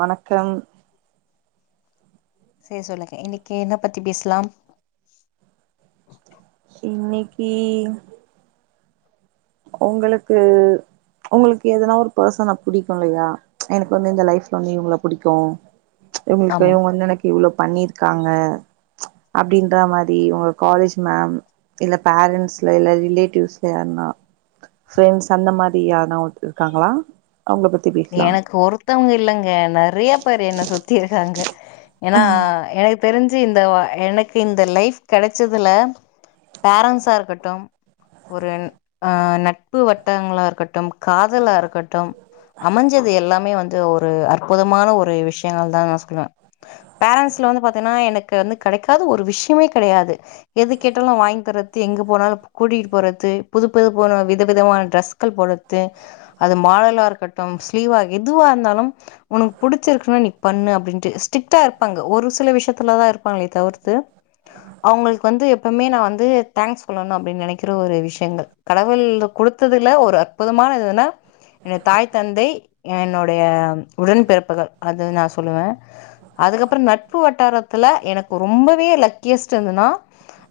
வணக்கம் செர் சொல்லுங்க இன்னைக்கு என்ன பத்தி பேஸ்லாம் இன்னைக்கி உங்களுக்கு உங்களுக்கு எதனா ஒரு பர்சன புடிக்கும் இல்லயா எனக்கு வந்து இந்த லைஃப்ல வந்து இவங்கள புடிக்கும் இவுங்குளுக்கு ஆமா இவங்க வந்து எனக்கு இவ்ளோ பண்ணிருக்காங்க அப்டின்றா மாரி உங்க காலேஜ் மேம் இல்ல பேரன்ண்ட்ஸ்ல இல்ல ரிலேட்டிவ்ஸ்ல யாருன்னா ஃப்ரெண்ட்ஸ் அந்த மாரி யார்னா ஒத்ரு இருக்காங்களா அவுங்ள பத் எனக்கு ஒருத்தவங்க இல்லங்க நெறைய பேர் என்ன சுத்தி இருக்காங்க ஏன்னா எனக் தெரிஞ்சு இந்த எனக்கு இந்த லைஃப் கெடச்சதுல பேரன்ட்ஸ்ஸா இருக்கட்டும் ஒரு ஆ நட்பு வட்டங்களா இருக்கட்டும் காதலா இருக்கட்டும் அமஞ்சது எல்லாமே வந்து ஒரு அற்புதமான ஒரு விஷயங்கள் தா நா சொல்லுவ பேரன்ட்ஸ்ல வந்து பாத்தீங்ன்னா எனக்கு வந்து கெடைக்காது ஒரு விஷயமே கெடையாது எது கேட்டாலு வாங்கி தர்து எங்க போனாலு கூட்டிட்டு போறது புது புது போன வித விதமான ட்ரெஸ் ள் போட்றது அது மாடலாக இருக்கட்டு ஸ்லீவாக எதுவா இருந்தாலு உனக்கு புடிச்சிருக்குன்னா நீ பண்ணு அப்டின்ட்டு ஸ்ட்ரிக்டா இருப்பாங்க ஒரு சில விஷயத்துலதா இருப்பாங்ளே தவிர்த்து அவுங்களுக்கு வந்து எப்பமே நா வந்து தேங்க்ஸ் சொல்லணு அப்டின்னு நெனைக்கிற ஒரு விஷயங்கள் கடவுள் குடுத்ததுல ஒரு அற்புதமான இதுன்னா என்னோட தாய் தந்தை என்னுடைய உடன்பிறப்புகள் அது நா சொல்லுவே அதுக்கப்றோ நட்பு வட்டாரத்துல எனக்கு ரொம்பவே லக்கியஸ்ட் இதுன்னா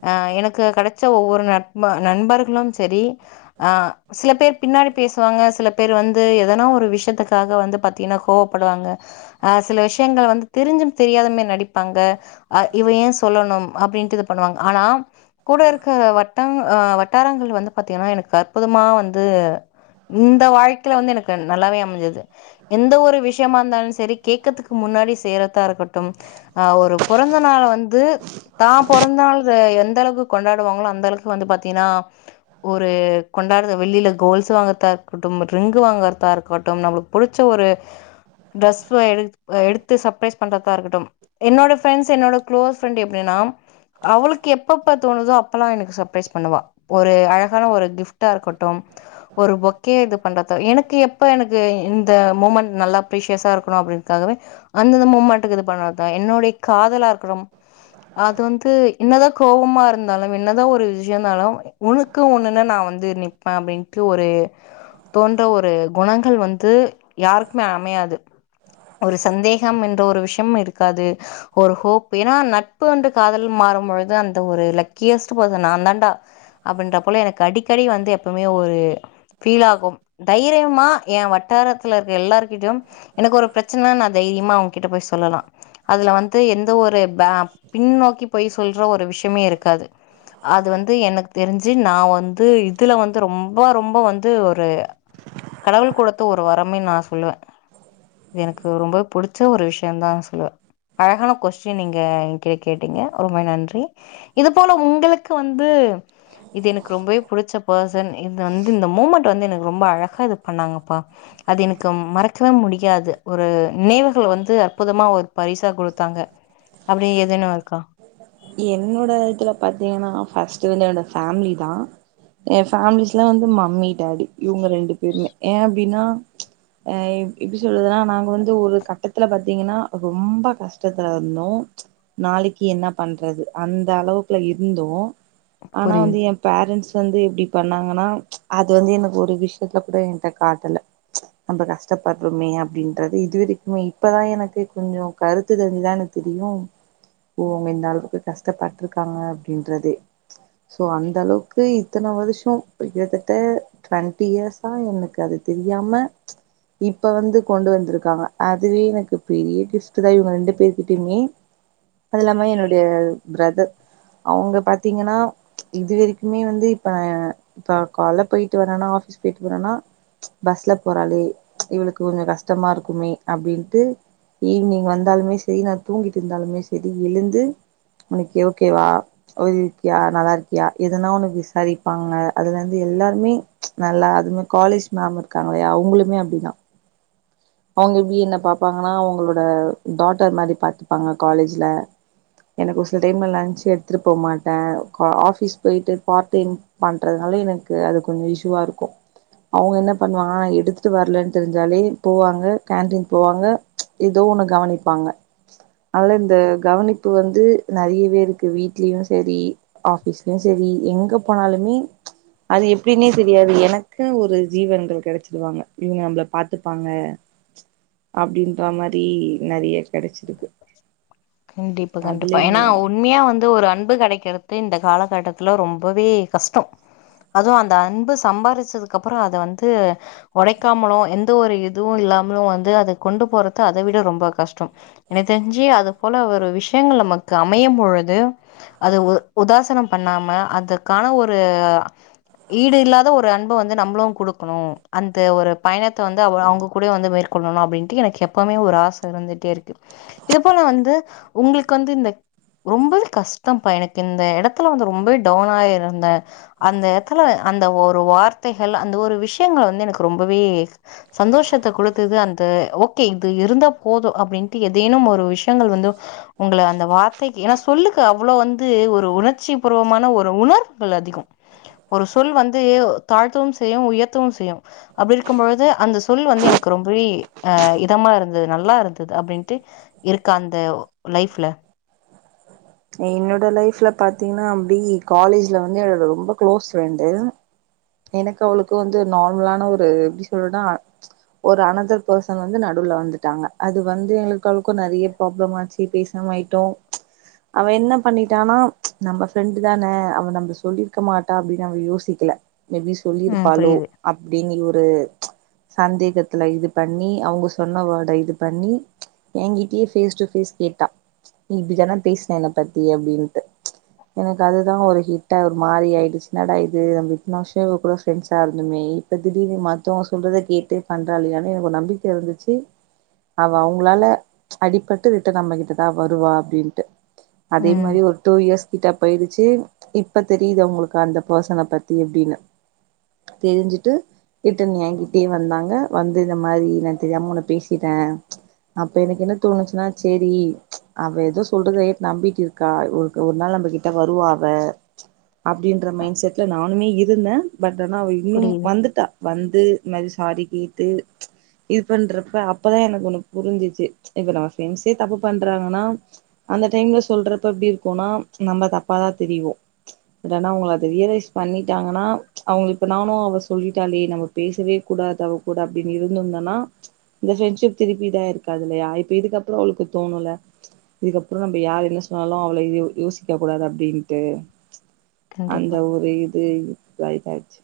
அ எனக்கு கெடைச்ச ஒவ்வொரு நட் நண்பர்களு சரி அ சில பேர் பின்னாடி பேசுவாங்க சில பேர் வந்து தெனோ ஒரு விஷயத்துக்காக வந்து பாத்திங்ன்னா கோவப்படுவாங்க அ சில விஷயங்கள் வந்து தெரிஞ்சு தெரியாத மாரி நடிப்பாங்க அ இவ ஏ சொல்லணு அப்டின்ட்டு இது பண்ணுவாங்க ஆனா கூட இருக்குற வட்டம் அ வட்டாரங்கள் வந்து பாத்திங்கன்னா எனக்கு அற்புதமா வந்து இந்த வாழ்க்கையில வந்து எனக்கு நல்லாவே அமைஞ்சுது எந்த ஒரு விஷ்யமா இருந்தாலு செரி கேக்ரதுக்கு முன்னாடி செய்றதா இருக்கட்டு அ ஒரு பொறந்த நாள வந்து தா பொறந்தாள் எந்த அளவுக்கு கொண்டாடுவாங்ளோ அந்த அளவுக்கு வந்து பாத்திங்கன்னா ஒரு கொண்டாடுற வெள்ளில கொலுசு வாங்றதா இருக்கட்டு ரிங்கு வாங்ற தா இருக்கட்டு நம்ளுக்கு புடிச்ச ஒரு ட்ரெஸ் எ எடுத்து சப்ரைஸ் பண்றதா இருக்கட்டு என்னோட ஃப்ரண்டஸ் என்னோட க்ளோஸ் ஃப்ரெண்ட் எப்டினா அவளுக்கு எப்பப்ப தோணுதோ அப்பல்லா எனக்கு சப்ரைஸ் பண்ணுவா ஒரு அழகான ஒரு கிஃப்ட்டாருக்கட்டு ஒரு பொக்கே இது பண்றது எனக்கு எப் ப்ப எனக்கு இந்த மூமெண்ட் நல்லா ப்ரீஷியஸா இருக்கணு அப்டின்றதுக்காகவே அந்தந்த மூம்மாண்டுக்கு இது பண்ணறதுதா என்னோட காதலா இருக்குரும் அது வந்து என்னதா கோவமா இருந்தாலு என்னதா ஒரு விஷ்யந்தாலு உனக்கு ஒண்ணுன்னு நா வந்து நிப்பே அப்டின்ட்டு ஒரு தோன்ற ஒரு குணங்கள் வந்து யாருக்மே அமையாது ஒரு சந்தேகம் என்ற ஒரு ஒரு விஷ்யம் இருக்காது ஒரு ஹோப் ஏன்னா நட்புன்று காதல் மாறும்பொழுது அந்த ஒரு லக்கியஸ்டு பர்ஷன் நான்தான்டா அப்டின்ற போல எனக்கு அடிக்கடி வந்து எப்பவுமே ஒரு ஃபீல் ஆகும் தைரிய மா எ வட்டாரத்துல இருக்க எல்லாருகிட்டயு எனக்கு ஒரு பிரச்சன நா தைரியமா அவுங்ககிட்ட போய் சொல்லலா அதுல வந்து எந்த ஒரு பே பின்னோக்கி போய் சொல்ற ஒரு விஷ்யமே இருக்காது அது வந்து எனக்கு தெரிஞ்சு நா வந்து இதுல வந்து ரொம்ப ரொம்ப வந்து ஒரு கடவுள் குடுத்த ஒரு வரமே நா சொல்லுவே இது எனக்கு ரொம்ப புடிச்ச ஒரு விஷ்யந்தா சொல்லுவே அழகான கொஸ்டின் நீங்க எகிட்ட கேட்டீங்க ரொம்ப நன்றி இது போல உங்களுக்கு வந்து இது எனக்கு ரொம்பவே புடிச்ச பர்ஷன் இது வந்து இந்த மூமெண்ட் வந்து எனக்கு ரொம்ப அழகா பண்ணாங்கப்பா அது எனக்கு மறக்கவே முடியாது ஒரு நினைவுகள் வந்து அற்புதமா ஒரு பரிசா குடுத்தாங்க அப்டி எதுனு இருக்கா என்னோட இதுல பாத்திங்ன்னா ஃபஸ்ட்டு வந்து என்னோட ஃபேம்லிதா என் ஃபேம்லிஸ்லா வந்து மம்மி டாடி இவுங்க ரெண்டு பேருமே ஏ அப்டின்னா அ எப்டி சொல்றதுன்னா நாங்க வந்து ஒரு கட்டத்துல பாத்திங்கன்னா ரொம்ப கஷ்டத்துல இருந்தோ நாளிக்கு என்ன பண்றது அந்த அளவுக்குல்ல இருந்தோ ஆனா வந்து புரியுது எம் பேரண்ட்ஸ் வந்து இப்டி பண்ணாங்கன்னா அது வந்து எனக்கு ஒரு விஷயத்துல கூட எங்கிட்ட காட்டல [inaudible] நம்ம கஷ்டப்பட்றோமே அப்டின்றது இதுவரைக்குமே இப்போ தா எனக்கு கொஞ்சோ கருத்து தெரிஞ்சு தா எனக்கு தெரியூ இவங்க இந்த அளவுக்கு கஷ்டப்பட்டுருக்காங்க அப்டின்றது சோ அந்த அளவுக்கு இத்தன வருஷோ இப்ப கிட்டத்தட்ட டுவெண்ட்டி இயர்ஸா எனக்கு அது தெரியாம இப்ப வந்து கொண்டு வந்திருக்காங்க அதுவே எனக்கு பெரிய கிஃப்ட் தா இவங்க ரெண்டு பேருக்கிட்டயுமே அதுல்லாம எனக் அது பிரதர் அவங்க பாத்தீங்கன்னா இது வரைக்குமே வந்து இப்ப நா இப்ப அவெ கால்ல போயிட்டு வரனா ஆஃபீஸ் போயிட்டு வரானா பஸ்ல போறளே இவளுக்கு கொஞ்சோ கஷ்டமா இருக்குமே அப்டின்ட்டு ஈவினிங் வந்தாலுமே செரி நா தூங்கிட்டு இருந்தாலுமே செரி எழுந்து இன்னக்கி ஓகேவா அழுது இருக்கியா நல்லா இருக்கியா எதுனா ஒண்ணு விசாரிப்பாங்க அதுல இருந்து எல்லாருமே நல்லா அதுவ்மே காலேஜ் மேம் இருக்காங்கில்லியா அவங்களுமே அப்டிதா அவுங்க எப்டி என்ன பாப்பாங்கன்னா அவங்களோட டாட்டர் மாறி பாத்துப்பாங்க காலேஜில எனக்கு ஒரு சில டைம்ல லன்ச் எடுத்துட்டு போவ் மாட்டே கா ஆஃபீஸ் போயிட்டு பார்ட் டைம் பண்றதுனால எனக்கு அது கொஞ்சோ இஷுவா இருக்கோ அவங்க என்ன பண்ணுவாங்கன்னா எடுத்துட்டு வரலேன்னு தெரிஞ்சாலே போவாங்க கேன்டீன் போவாங்க எதே ஒண்ணு கவனிப்பாங்க அதல இந்த கவனிப்பு வந் து நெறையவே இருக்கு வீட்லயூ சரி ஆபீஸ்லயூ சரி எங்க போனாலுமே அது எப்படின்னே தெரியாது எனக்குன்னு ஒரு ஜீவன்கள் கிடைச்சிடுவாங்க இவங்க நம்மபள பாத்துப்பாங்க அப்டின்ற மாரி நிறைய கிடைச்சிருக்கு கெண்டிப்பா கண்டிப்பா ஏன்னா ஒன் உண்மையா வந்து ஒரு அன்பு கெடைக்கறத்து இந்த காலகட்டத்துல ரொம்பவே கஷ்டம் அதுவூ அந்த அன்பு சம்பாரிச்சதுக்கு அப்புறோ அத வந்து ஒடைக்காமலூ எந்த ஒரு இதுவூ இல்லாமலும் வந்து அத கொண்டு போறத அத விட ரொம்ப கஷ்டோ எனக் தெரிஞ்சு அது போல ஒரு விஷயங்கள் நமக்கு அமையும் பொழுது அது ஓ உதாசனம் பண்ணாம அதுக்கான ஒரு ஈடு இல்லாத ஒரு அன்பு வந்து நம்மளூ கொடுக்கணூ அந்த ஒரு பயணத்தை வந்து அவங்க கூட வந்து மேற்க் கொள்ளணூ அப்படின்ட்டு எனக்கு எப்பவுமே ஒரு ஆச இருந்துட்டே இருக்கு இது போல வந்து உங்களுக்கு வந்து இந்த ரொம்பவே கஷ்டம்ப்பா எனக்கு இந்த இடத்துல வந்து ரொம்பவே டவுன் ஆயிருந்தே அந்த எட்த்துல அந்த ஒரு வார்த்தைகள் அந்த ஒரு விஷயங்கள் வந்து எனக்கு ரொம்பவே சந்தோஷத்தை கொடுத்தது அந்த ஓகே இது இருந்தா போதூ அப்படின் பத்தி ஏதேனும் ஒரு விஷயங்கள் வந்து உங்கள அந்த வார்த்தைக்கி ஏன்னா சொல்லுக்கு அவ்ளோ வந்து ஒரு உணர்ச்சி பூர்வமான ஒரு உணர்வுகள் அதிகம் ஒரு சொல் வந்து தாழ்த்தவூ செய்யூ உயர்த்தவூ செய்யூ அப்படி இருக்கும்பொழுது அந்த சொல் வந்து எனக்கு ரொம்பவே அஹ் இதமா இருந்தது நல்லா இருந்தது அப்டின் த்து இருக்க அந்த லைஃப்ல என்னோட லைஃப்ல பாத்தீங்ன்னா அப்டி காலேஜ்ல வந்து என்னோட ரொம்ப க்ளோஸ் ஃப்ரெண்டு எனக்கூ அவளுக்கூ வந்து நார்மலான ஒரு எப்டி சொல்லனுன்னா ஒரு அனதர் பெர்சன் வந்து நடுவுல வந்துட்டாங்க அது வந்து எங்களுக்கூ அவுளுக்கூ நெறையப் ப்ராப்ளம் ஆச்சு பேசாம ஆயிட்டோ அவ என்ன பண்ணிட்டானா நம்ம ஃப்ரெண்டு் தானே அவ நம்ம சொல்லியிருக்க மாட்டா அப்டின்னு அவ யோசிக்கல மேபி ம். சொல்லியிருப்பாலோ புரியுது. அப்டின்னி ஒரு சந்தேகத்துல இது பண்ணி அவங்க சொன்னவேட இது பண்ணி எனங்கிட்டயே பேஸ் டு பேஸ் கேட்டா நீ இப்டிதானா பேசின என்ன பத்தி அப்டின்னுட்டு எனக்கு அதுதா ஒரு ஹிட்டா ஒரு மாறி ஆயிடுச்சின்னாடா இது நம்ப ன வர்ஷோ இவ கூட ஃப்ரெண்ட்ஸா இருந்துமே இப்போ திடீனு மத்தவங்க சொல்றத கேட்டு பண்றாளே ஆனா எனக்கு ஒரு நம்பிக்க இருந்துச் சி அவ அவங்களால அடிப்பட்டு விட்டு நம்மகிட்டதா வருவா அப்டின்ட்டு அதே ம். மாரி ஒரு டூ இயர்ஸ் கிட்ட போயிடுச்சி இப்ப தெரியுது அவுங்களுக்கு அந்த பர்சன பத் தி எப்டின்னு தெரிஞ்சிட்டு ரிட்டன் ஏங்கிட்டயே வந்தாங்க வந்து இந்த மாரி நா தெரியாம உன்ன பேசிட்டே அப்ப எனக்கு என்ன தோணுச்சுன்னா செரி அவ ஏதோ சொல்றத கேட் நம்பிட் இருக் கா ஒருக் ஒரு நாள் நம்மகிட்ட வருவா அவ அப்டின்ற மைண்ட் செட்ல நா னே இருந்தே பட் ஆனா அவ புரியுது. இன்னும்ஸவந்துட்டா வந்து இந்த மாரி சாரி கேட்டு இது பண்றப்ப அப்பதா எனக்கு ஒண்ணு புரிஞ்சிச்சு இப்ப நம்ம ஃப்ரெண்ட்ஸே தப்பு பண்றாங்கன்னா அந்த டைம்ல சொல்றப்ப எப்டி இருக்குனா நம்ப தப்பாதா தெரியிவோ என்னன்னா அவுங்கள அத ரியலைஸ் பண்ணிட்டாங்கனா அவங்க இப்ப நானு அவ சொல்லிட்டாலே நம்ம பேசவே கூடாது அவ கூட அப்டின்னு இருந்துந்தனா இந்த ஃப்ரெண்ட்ஷிப் திருப்பிதா இதாயிருக்காது இல்லையா இப்ப இதுக்கப்புறம் அவளுக்கு தோணுல இதுக்கப்புறம் நம்ம யா என்ன சொன்னாலு அவள யோசிக்க கூடாது அப்டின்ட்டு அந்த கண்டிப்பா. ஒரு இது இதாஇதாயிச்சு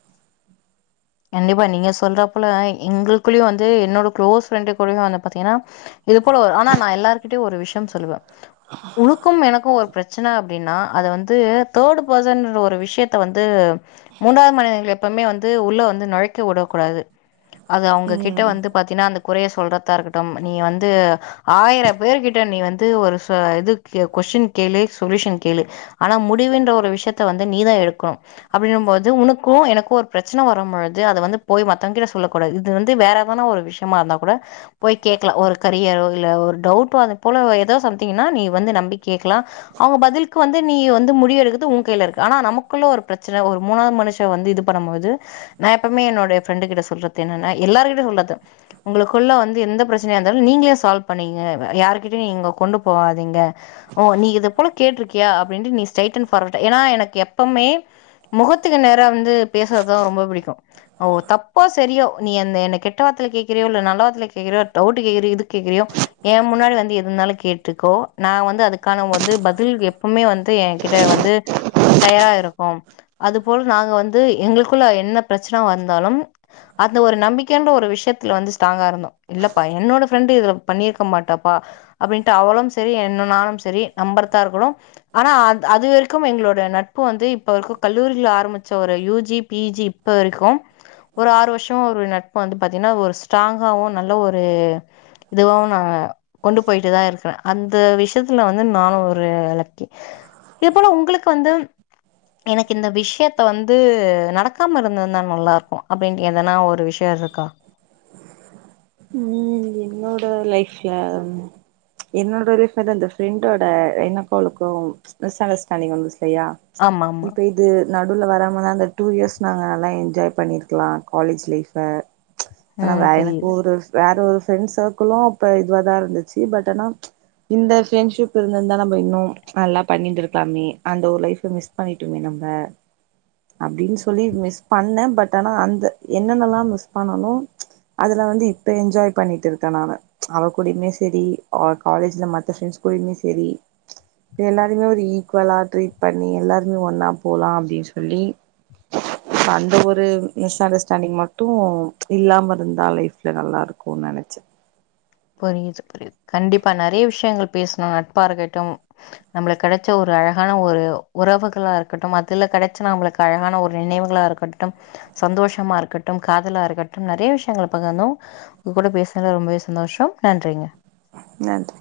கண்டிப்பா நீங்க சொல்றப்பல எங்களுக்குள்ளயு வந்து என்னோட க்ளோஸ் ஃப்ரெண்டு கூடயு வந்து பாத்தீங்கனா இது போல ஒரு ஆனா நா எல்லார்கிட்டயும் ஒரு விஷயம் சொல்லுவ உனுக்கும் எனக்கும் ஒரு பிரச்சன அப்டின்னா அத வந்து தேர்டு பர்சன்ற ஒரு விஷயத்த வந்து மூன்றாவது மனிதர்கள எப்பமே வந்து உள்ள வந்து நொழைக்க உடக்கூடாது அது அவுங்க கிட்ட ம் வந்துப் பாத்தீனா அந்த குறைய சொல்றத்தாருக்கட்டும் நீ வந்து ஆயிரம் பேர்கிட்ட நீ வந்து ஒரு இது கொஸின் கேளு சொலுயுஷன் கேளு ஆனா முடிவுன்ற ஒரு விஷயத்த வந்து நீதா எடுக்கணும் அப்டினும்போது உனக்கும் எனக்கும் ஒரு பிரச்சன வரம்பொழு து அத வந்து போய் மத்தங்க கிட்ட சொல்லக்கூடாது இது வந்து வேற எதான ஒரு விஷயமாருந்தா கூட போய் கேக்லா ஒரு கரியரோ இல்ல ஒரு டவுட்டோ அதப்போல ஏதோ சம்திங்னா நீ வந்து நம்பி கேக்லா அவுங்க பதில்க்கு வந்து நீ வந்து முடிவு எடுக்கற்து உங்கையில இருக்கு ஆனா நமக்குள்ள ஒரு பிரச்சன ஒரு மூணாது மனுஷ் ஷ வந்து இதுப்ன்னும் போது நா எப்பமே என்னோடைய ஃப்ரெண்டு கிட்ட சொல்றது என்னன்னா எல்லார்கிட்டயு சொல்றது உங்குளுக்குள்ள வந்து எந்த பிரச்சனையார்ந்தாலு நீங்களே சால்வ் பண்ணிகிங்க யார்கிட்டயு நீங்க கொண்டு போவாதீங்க ஓ நீ இதப்போல கேட்ருக்கியா அப்டின்ட்டு நீ ஸ்ட்ரெய்ட் அண்ட் பார்வர்ட் ஏனா எனக்கெப்பமே முகத்துக்கு நேரா வந்து பேசறதா ரொம்ப புடிக்கும் ஓ தப்போ சரியோ நீ அந்த என்ன கெட்ட வார்த்தல கேக்கிறியோ இல்ல நல்ல வார்த்தல கேக்கிறியொ டவுட்டு கேக்கிறியோ எதுக் கேக்கிறியோ ஏம்முன்னாடி வந்து எதுந்தாலு கேட்டுக்கோ நா வந்து அதுக்கான வந்து பதில் எப்பமே வந்து எ கிட்ட வந்து தயாரா இருக்கோம் அது போல் நாங்க வந்து எங்குளுக்குள்ள என்ன பிரச்சன வந்தாலும் அந்த ஒரு நம்பிக்கன்ற ஒரு விஷயத்துல வந்து ஸ்ராங்கா இருந்தோ இல்லப்பா என்னோட ஃப்ரெண்டு இதுல பண்ணிருக்க மாட்டாப்பா அப்டின்ட்டு அவளும் சரி என்னு நானும் சரி நம்பறத்தாருக்கணு ஆனா அ அது வரைக்கும் எங்களோட நட்பு வந்து இப்ப வரைக்கும் கல்லூரில ஆரம்பிச்ச ஒரு யூ ஜி பீ ஜி இப்ப வரைக்கும் ஒரு ஆறு வர்ஷோ ஒரு நட்பு வந்து பாத்தீங்ன்னா ஒரு ஸ் ட்ராங்காவு நல்ல ஒரு இதுவாவு நாங்க கொண்டு போய்ட்டுதா இருக்கற அந்த விஷயத்துல வந்து நானும் ஒரு லக்கி எப்பலா உங்குளுக்கு வந்து எனக்கு இந்த விஷயத்த வந்து நடக்காமரு ந்துதா நல்லார்க்கு அப்டின் எதனா ஒரு விஷயருக்கா ம் என்னோட லைஃப்ல என்னோட [unintelligible] இந்த ஃப்ரெண்டோட என்ன பழக்கோ மிஸ் அண்டர்ஸ்டாண்டிங் வந்துச்சலையா ஆமா, ஆமா. இப்ப இது நடுவுல வராமதா அந்த டூ இயர்ஸ் நாங்க நல்லா என்ஜாய் பண்ணிருக்கலா காலேஜ் லைஃப ஆனா ம் வே எனக்கு புரியுது, ஒரு வேற ஒரு ஃப்ரெண்ட் சர்க்குளும் அப்ப இதுவாதாருந்துச்சு பட் ஆனா இந்த ஃரெண்ட்ஷிப் இருந்துந்தா நம்ப இன்னும் நல்லா பண்ணிந்துருக்லாமே அந்த ஒரு லைஃப மிஸ் பண்ணிட்டுமே நம்ப அப்டின் சொல்லி மிஸ் பண்ண பட் அனா அந்த என்னென்னலா மிஸ் பண்ணணோ அதுலா வந்து இப்ப என்ஜாய் பண்ணிட்டுருக்க நானு அவ கூடையுமே செரி அவ காலேஜ்ல மத்த ஃப்ரெண்ட்ஸ் கூடையுமே செரி எல்லாரையுமே ஒரு ஈக்குவலா ட்ரீட் பண்ணி எல்லாருமே ஒன்னா போலா அப்டின் சொல்லி அந்த ஒரு மிஸ் அண்டர்ஸ்டாண்டிங் மட்டு இல்லாம ருந்தா லைஃப்ல நல்லாருக்குன் நெனச்ச புரியுது புரியுது கண்டிப்பா நெறைய விஷயங்கள் பேசுனோ நட்பாருக்கட்டும் நம்பளுக் கெடச்ச ஒரு அழகான ஒரு உறவுகளாருக்கட்டும் அதுல கெடச்ச நம்பளுக் அழகான ஒரு நினைவுகளாருக் கட்டும் சந்தோஷமாருக்கட்டும் காதலாருக்கட்டும் நெறைய விஷயங்கள் பகிர்ந்தோ உங்க கூட பேசுனல ரொம்பவே ச ந்தோஷம் நன்றிங்க நன்றி